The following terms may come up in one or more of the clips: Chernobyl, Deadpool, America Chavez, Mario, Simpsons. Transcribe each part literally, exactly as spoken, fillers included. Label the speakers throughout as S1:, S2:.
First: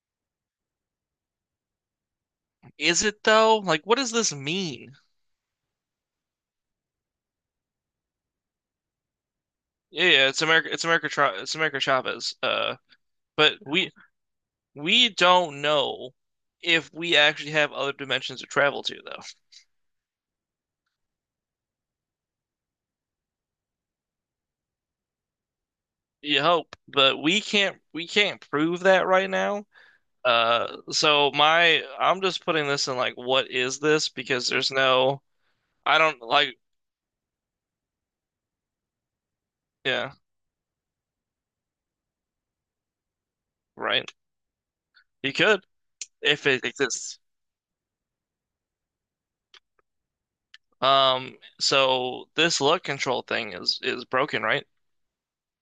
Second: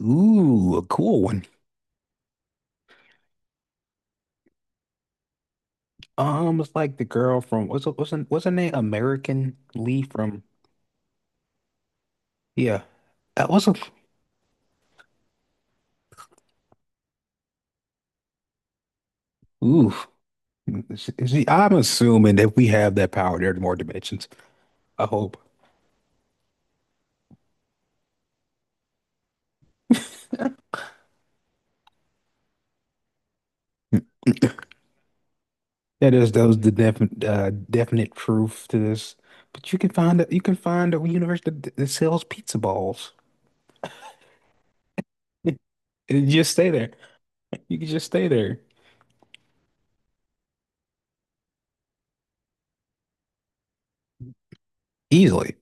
S1: Ooh, a cool one.
S2: Is it though? Like, what does this mean?
S1: Um, it's like the girl from what's her- what's her, what's her name? American Lee
S2: Yeah, yeah,
S1: from
S2: it's America. It's America. Tra- It's America Chavez. Uh,
S1: yeah. That
S2: but
S1: was a
S2: we we don't know if we actually have other dimensions to travel to, though.
S1: ooh. Is- is she- I'm assuming that we have that power. There are more dimensions. I hope
S2: You hope, but we can't. We can't prove that right now. Uh, so my I'm just putting this in like, what is this? Because there's no. I
S1: that
S2: don't
S1: is that was
S2: like.
S1: the definite uh, definite proof to this. But you can
S2: Yeah,
S1: find a, you can find a universe that, that sells pizza balls.
S2: right. You could
S1: And you
S2: if
S1: just
S2: it
S1: stay there.
S2: exists.
S1: You can just stay there
S2: Um, so this luck control thing is is broken, right?
S1: easily.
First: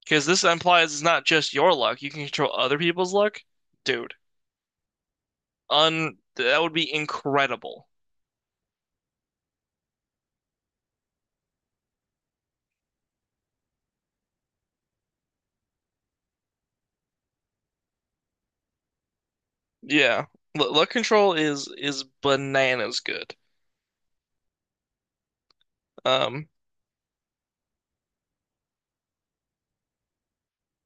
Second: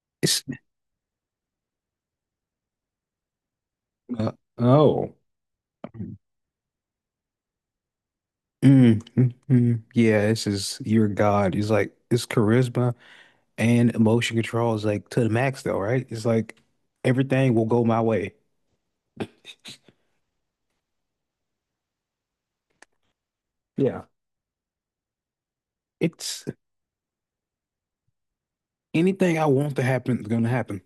S2: Because
S1: It's
S2: this implies it's not just your luck. You can control other people's luck. Dude,
S1: uh, oh.
S2: un that would be incredible.
S1: Mm, mm, mm. Yeah, this is your God. It's like it's charisma and emotion control is like to the max though, right? It's like everything will go my way.
S2: Yeah. L Luck control is is bananas good.
S1: Yeah. It's
S2: Um,
S1: anything I want to happen is gonna happen.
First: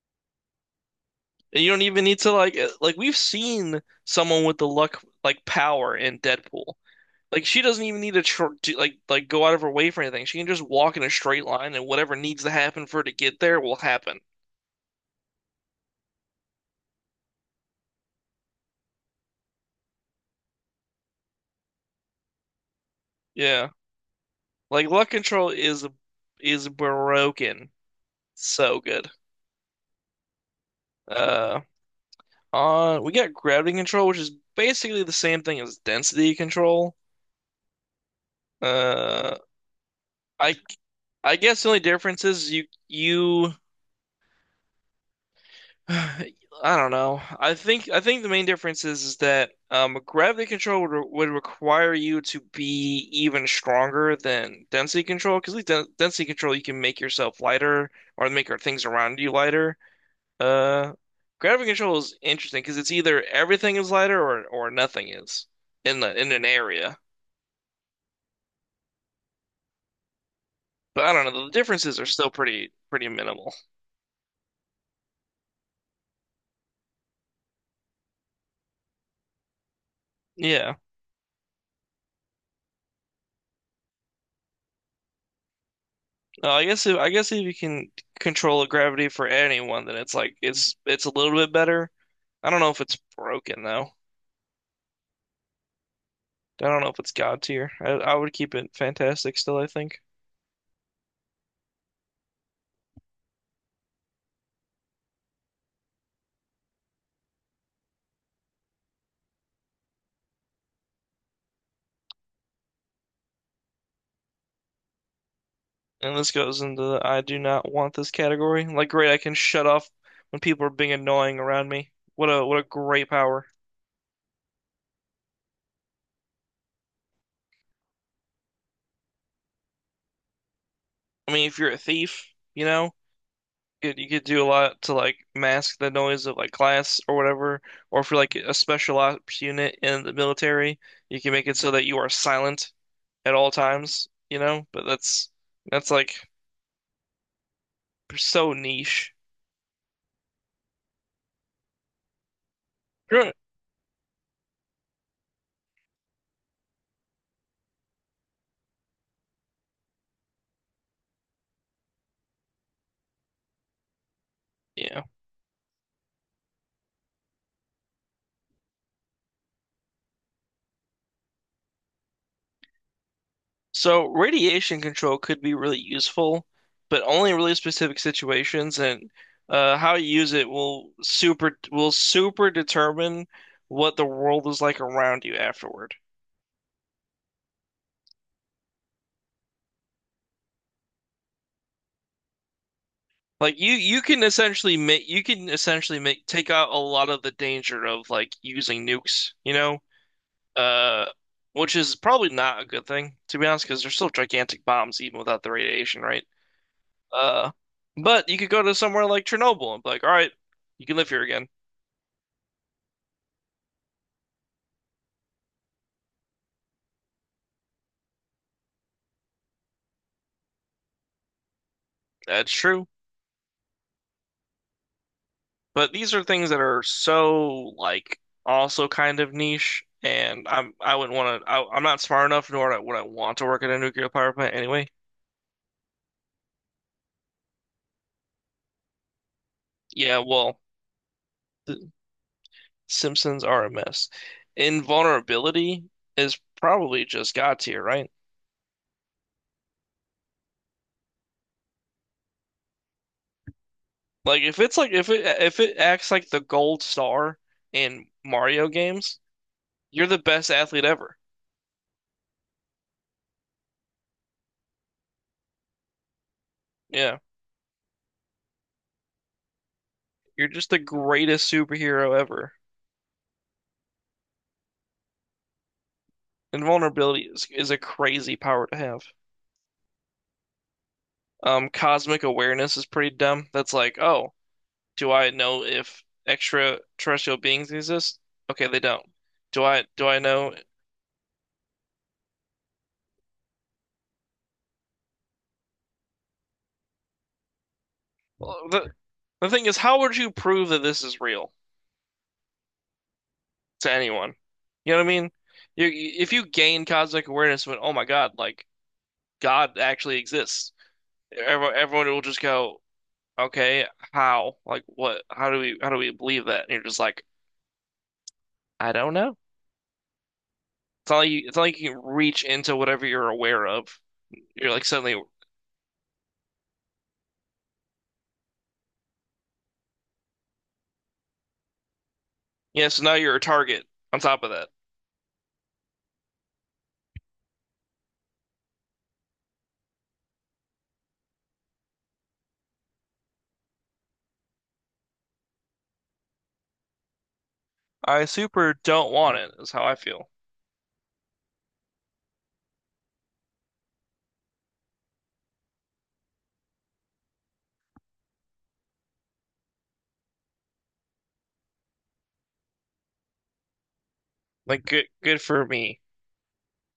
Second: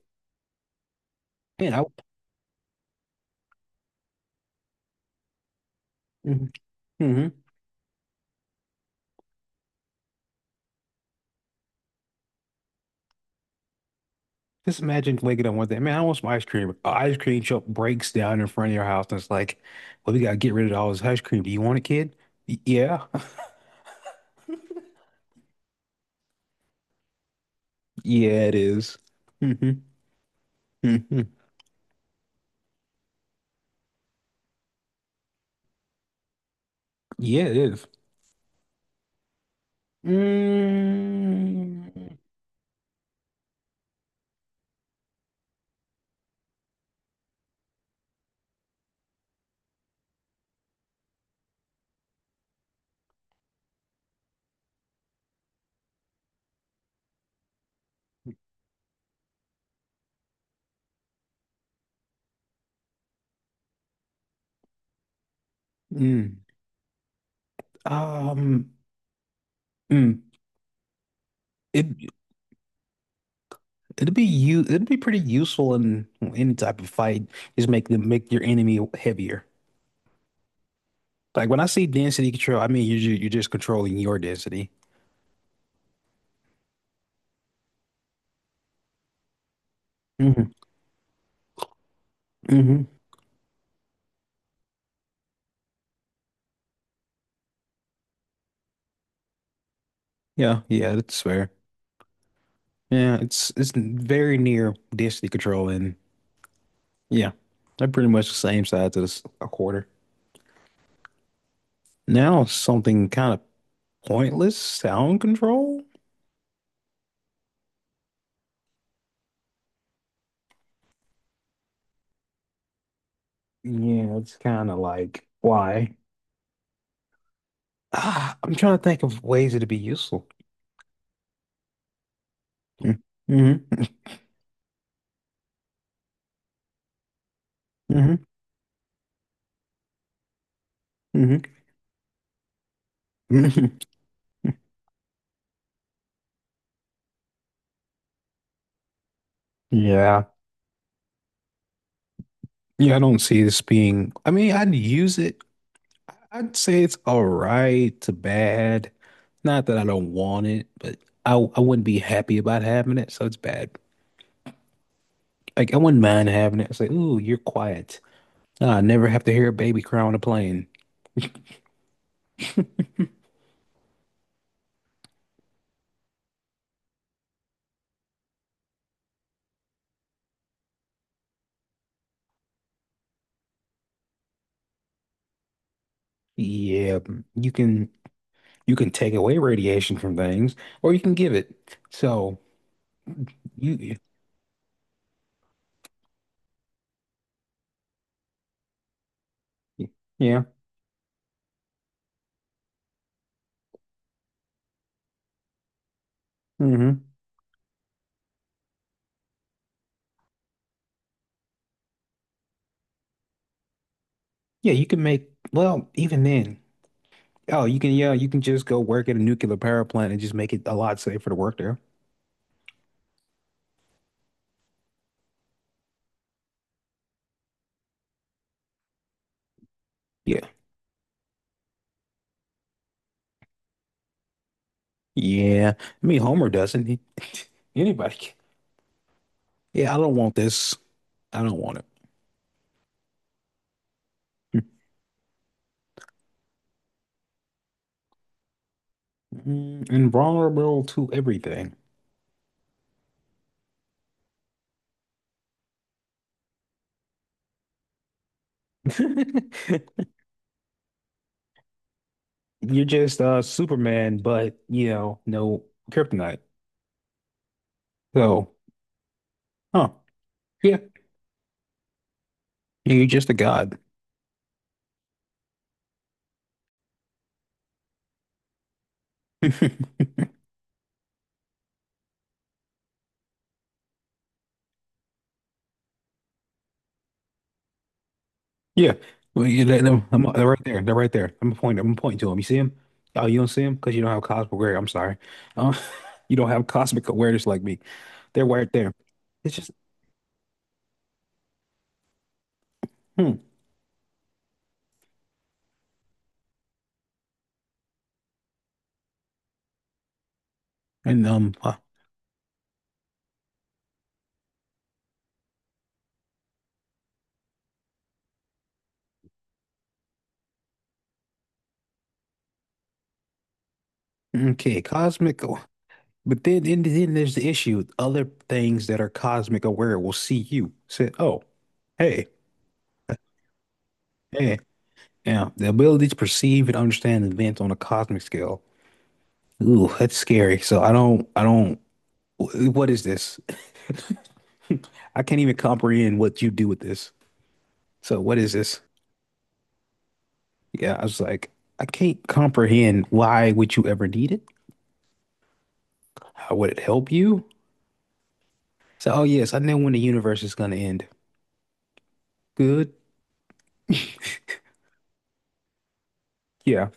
S2: and you
S1: Man,
S2: don't
S1: I
S2: even need to like uh, like we've seen someone with the luck like power in Deadpool.
S1: mm-hmm.
S2: Like she doesn't even need to tr to, like like go out of her way for anything. She can just walk in a straight line and whatever needs to happen for her to get there will happen.
S1: Just imagine waking up one day. Man, I want some ice cream. An ice cream shop breaks down in front of your house and it's like, well, we gotta get rid of all this ice cream. Do you want it, kid? Y- yeah.
S2: Yeah. Like luck control is is broken.
S1: Yeah, it
S2: So
S1: is.
S2: good.
S1: Mm-hmm. Mm-hmm.
S2: Uh Uh, we got gravity control, which is basically the same thing as density control.
S1: Yeah, it is.
S2: Uh, I I guess the only
S1: Mm,
S2: difference is you you I don't know. I think I think the main difference is, is that um gravity control would, re- would require you to be even stronger than density control because with den- density control you can make yourself lighter or make your things around you lighter. Uh, gravity control is interesting because it's either everything is lighter or or nothing is in the in
S1: mm,
S2: an area.
S1: um, mm.
S2: But I don't know, the
S1: It
S2: differences are still pretty pretty minimal.
S1: it'd be you it'd be pretty useful in any type of fight. Just make them make your enemy heavier.
S2: Yeah.
S1: Like when I say density control, I mean you're you're just controlling your density.
S2: Uh, I guess if I guess if you can control the gravity for anyone, then it's like
S1: Hmm
S2: it's it's a little bit better. I don't know if
S1: hmm
S2: it's broken though. I don't know if it's God tier. I, I would keep it fantastic still, I think.
S1: Yeah, yeah, that's fair. Yeah, it's it's very near density control, and yeah, they're pretty much the same size as a quarter. Now something kind of pointless, sound control.
S2: And this goes into the "I do not want this" category. Like great, I can shut off when people are being annoying around me. What a what a great power.
S1: Yeah, it's kind of like why. Ah, I'm trying to think of ways it'd be useful.
S2: I mean, if you're a thief, you know,
S1: Mm-hmm.
S2: it, you could do a lot to like mask the noise of like class or whatever. Or if you're
S1: Mm-hmm.
S2: like a special ops unit in the military, you can make it so that you are silent at all
S1: Mm-hmm.
S2: times, you know? But that's that's like so niche.
S1: Yeah. Yeah, I don't
S2: Sure.
S1: see this being. I mean, I'd use it. I'd say it's all right to bad. Not that I don't want it, but I I wouldn't be happy about having it, so it's bad.
S2: Yeah.
S1: Like I wouldn't mind having it. It's like, ooh, you're quiet. Ah, I never have to hear a baby cry on a plane.
S2: So radiation control could be really useful, but only in really specific situations, and uh, how you use it will super will super determine what the world is like around you afterward.
S1: Yeah, you can you can take away radiation from things, or you can give it. So
S2: Like you
S1: you,
S2: you can essentially make you can essentially make take out a lot of the danger of like using nukes, you know?
S1: yeah.
S2: Uh, which is probably not a good thing to be honest because they're still gigantic bombs even without the radiation, right?
S1: hmm
S2: Uh, but you could go to somewhere like Chernobyl and be like, "All right, you can live here again."
S1: Yeah, you can make, well, even then. Oh, you can, yeah, you can just go work at a nuclear power plant and just make it a lot safer to work there.
S2: That's true. But these are things that are so like also kind of niche,
S1: Yeah.
S2: and I'm I wouldn't want to I, I'm not smart enough nor would I want to work at a nuclear power plant anyway.
S1: Yeah. I mean, Homer doesn't. He, anybody can. Yeah, I don't
S2: Yeah,
S1: want
S2: well,
S1: this. I don't want it.
S2: Simpsons are a mess. Invulnerability is probably just God tier, right?
S1: Mm, invulnerable to everything.
S2: Like if it's like if it if it acts like the gold star in Mario games, you're the best athlete ever.
S1: You're just uh Superman, but you know, no kryptonite.
S2: Yeah.
S1: So, huh.
S2: You're just
S1: Yeah.
S2: the greatest superhero ever.
S1: You're just a god.
S2: Invulnerability is, is a crazy power to have. Um, cosmic awareness is pretty dumb. That's like, oh, do I know if extraterrestrial beings exist? Okay, they
S1: Yeah,
S2: don't.
S1: well,
S2: Do
S1: you let
S2: I
S1: them.
S2: do I
S1: I'm, they're
S2: know
S1: right there. They're right there. I'm pointing. I'm pointing to them. You see them? Oh, you don't see them because you don't have cosmic awareness. I'm sorry. Um, you don't have cosmic awareness like me. They're
S2: Well,
S1: right there.
S2: the the
S1: It's
S2: thing
S1: just
S2: is, how would you prove that this is real
S1: hmm.
S2: to anyone? You know what I mean? You If you gain cosmic awareness, when oh my God, like God actually exists,
S1: And um,
S2: everyone,
S1: uh,
S2: everyone will just go, okay, how? Like what? How do we how do we believe that? And you're just like, I don't know. It's not like you, it's not like you can reach into whatever you're aware of. You're
S1: okay,
S2: like suddenly,
S1: cosmic. aw- But then, and then there's the issue. Other things that are cosmic aware will see you. Say, oh, hey,
S2: yeah. So now you're a target. On top of
S1: hey.
S2: that,
S1: Now, the ability to perceive and understand events on a cosmic scale. Ooh, that's scary. So I don't. I don't. wh- What is this? I can't even comprehend what you do with this. So
S2: I
S1: what is
S2: super
S1: this?
S2: don't want it. Is how I feel.
S1: Yeah, I was like, I can't comprehend why would you ever need it? How would it help you? So, oh yes, I know when the universe is gonna end. Good.
S2: Like good good for me.
S1: Yeah.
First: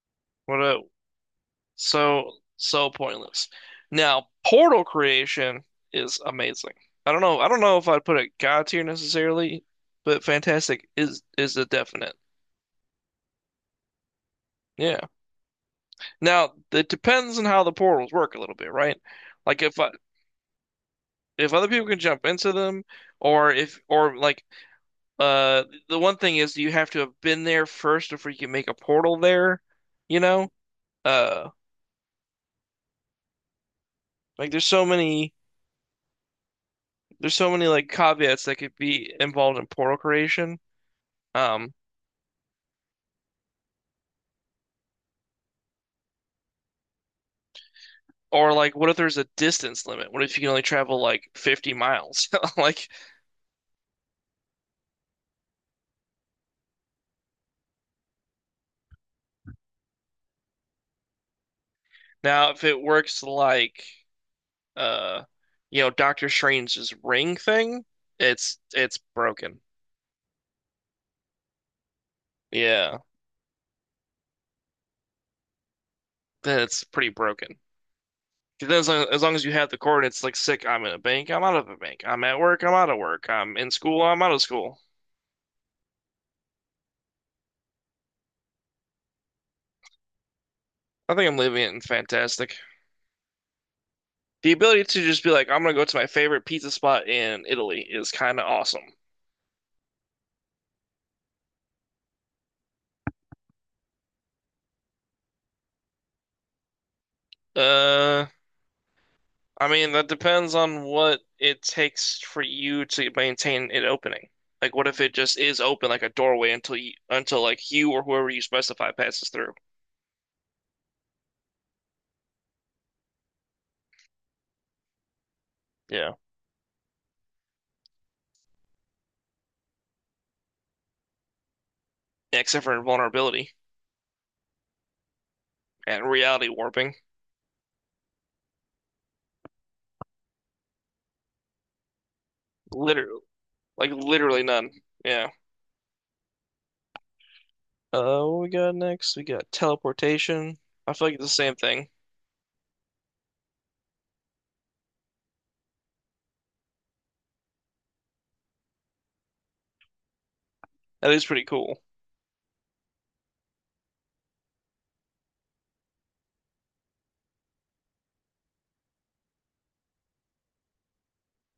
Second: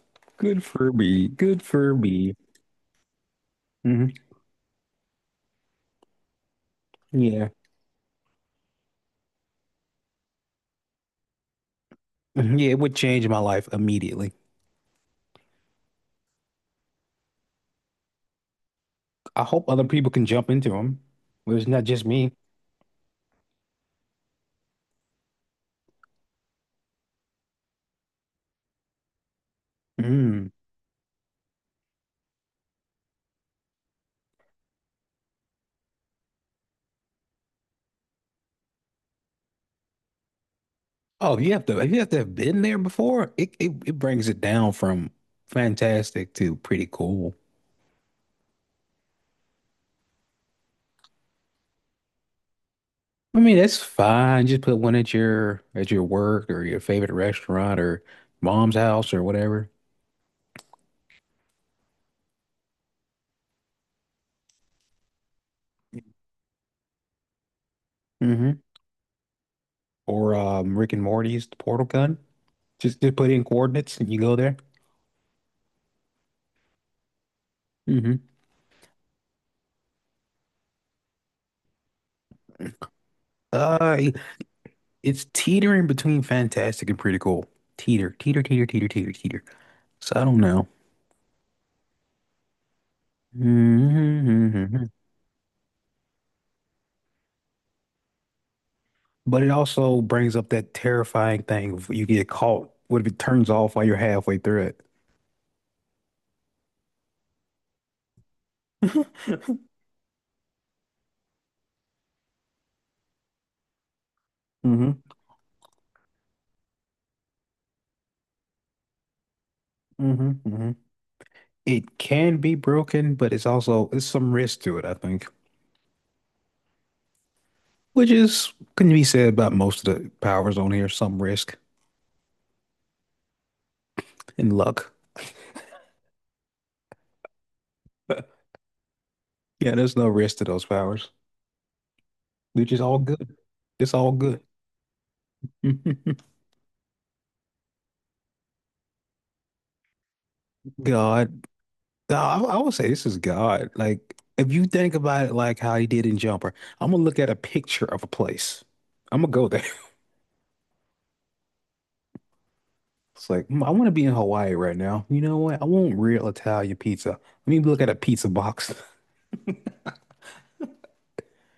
S2: What
S1: Good
S2: a
S1: for me. Good for me.
S2: So, so pointless.
S1: Hmm
S2: Now, portal creation is amazing. I don't know. I
S1: Yeah.
S2: don't know if I'd put it God tier necessarily, but fantastic is is a definite.
S1: Mhm. Yeah, it would change my life immediately.
S2: Yeah. Now, it depends on how the portals work a little bit, right?
S1: I
S2: Like
S1: hope
S2: if
S1: other
S2: I,
S1: people can jump into them.
S2: if
S1: It's
S2: other
S1: not
S2: people can
S1: just
S2: jump
S1: me.
S2: into them, or if or like uh the one thing is you have to have been there first before you can make a portal there, you
S1: Mm.
S2: know? Uh, like there's so many there's so many like caveats that could be involved in portal creation.
S1: Oh, you have to
S2: Um,
S1: you have to have been there before. It, it it brings it down from fantastic to pretty cool.
S2: or like, what if there's a distance limit? What if you can only travel like fifty miles? Like
S1: I mean, that's fine. Just put one at your at your work or your favorite restaurant or mom's house or whatever.
S2: now, if it works like uh, you know, Doctor Strange's ring thing, it's
S1: Hmm
S2: it's broken.
S1: Or um, Rick and Morty's the Portal Gun.
S2: Yeah,
S1: Just just put in coordinates and you go there.
S2: then it's pretty broken.
S1: Hmm
S2: 'Cause then as long, as long as you have the coordinates, like sick, I'm in a bank, I'm out of a bank. I'm at work, I'm out of work. I'm in
S1: Uh,
S2: school,
S1: it-
S2: I'm out of school.
S1: it's teetering between fantastic and pretty cool. Teeter, teeter, teeter, teeter, teeter, teeter. So I don't know.
S2: I think I'm leaving it in fantastic. The ability
S1: Hmm
S2: to just be like, I'm gonna go to my favorite pizza spot in Italy is kind of awesome.
S1: But it also brings up that terrifying thing if you get caught. What if it turns off while you're halfway through it?
S2: Uh, I mean, that depends on what it takes for you to maintain it opening. Like, what
S1: hmm
S2: if it just is open like a doorway until you, until like you or whoever you specify passes through?
S1: hmm hmm It can be broken, but it's also it's some risk to it, I think,
S2: Yeah.
S1: which is can be said about most of the powers on here, some risk
S2: Except for invulnerability
S1: and luck.
S2: and reality warping.
S1: Yeah, there's no risk to those powers. They're just all
S2: Literally,
S1: good.
S2: like
S1: It's all good.
S2: literally none. Yeah.
S1: God,
S2: Uh, what we got next? We got teleportation. I feel like it's the same thing.
S1: no, I, I would say this is God. Like, if you think about it, like how he did in Jumper, I'm gonna look at a picture of a place. I'm gonna go there.
S2: That is pretty cool.
S1: It's like mm, I want to be in Hawaii right now. You know what? I want real Italian pizza. Let me look at a pizza box.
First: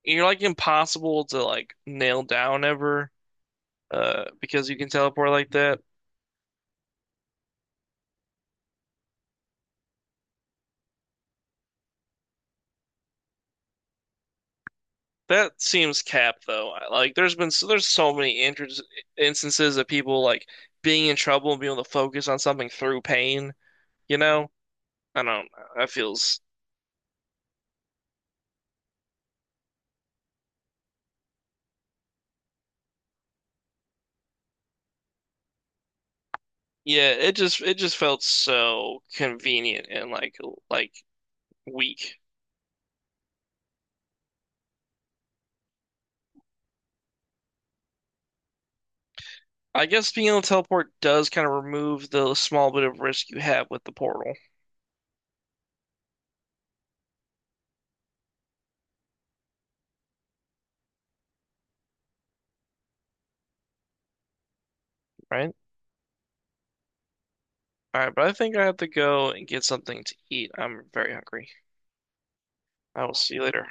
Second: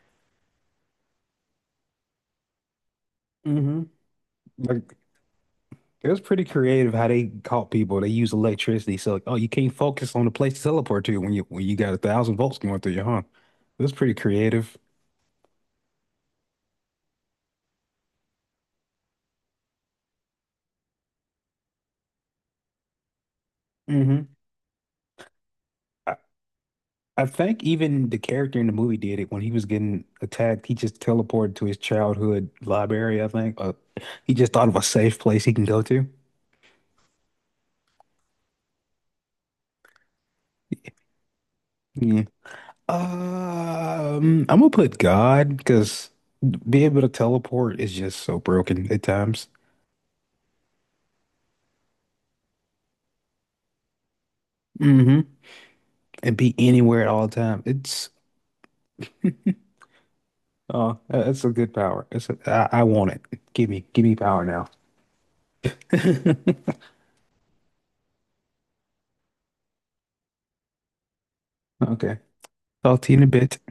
S2: You're like impossible to like nail down ever,
S1: hmm
S2: uh, because you can
S1: Like,
S2: teleport like that.
S1: it was pretty creative how they caught people. They use electricity. So like, oh, you can't focus on the place to teleport to when you when you got a thousand volts going through you, huh? It was pretty creative.
S2: That seems cap though. I- Like there's been so, there's so many inter- instances of people like being in trouble and being able to focus on something through pain, you
S1: Hmm
S2: know? I don't that
S1: I,
S2: feels
S1: I think even the character in the movie did it when he was getting attacked. He just teleported to his childhood library, I think. Uh, he just thought of a safe place he can go to.
S2: yeah, it just it just felt so convenient and like like weak.
S1: Yeah. Um, I'm gonna put God because being able to teleport is just so broken at times
S2: I guess being able to teleport does kind of remove the small bit of risk you have with the portal,
S1: hmm and be anywhere at all time. It's Oh, that- that's a good power. It's a, I, I want it. Give me, give me power now.
S2: right? All right, but I think I have to go and get something to eat. I'm very hungry.
S1: Okay. Talk
S2: I
S1: to
S2: will
S1: you in a
S2: see you
S1: bit.
S2: later.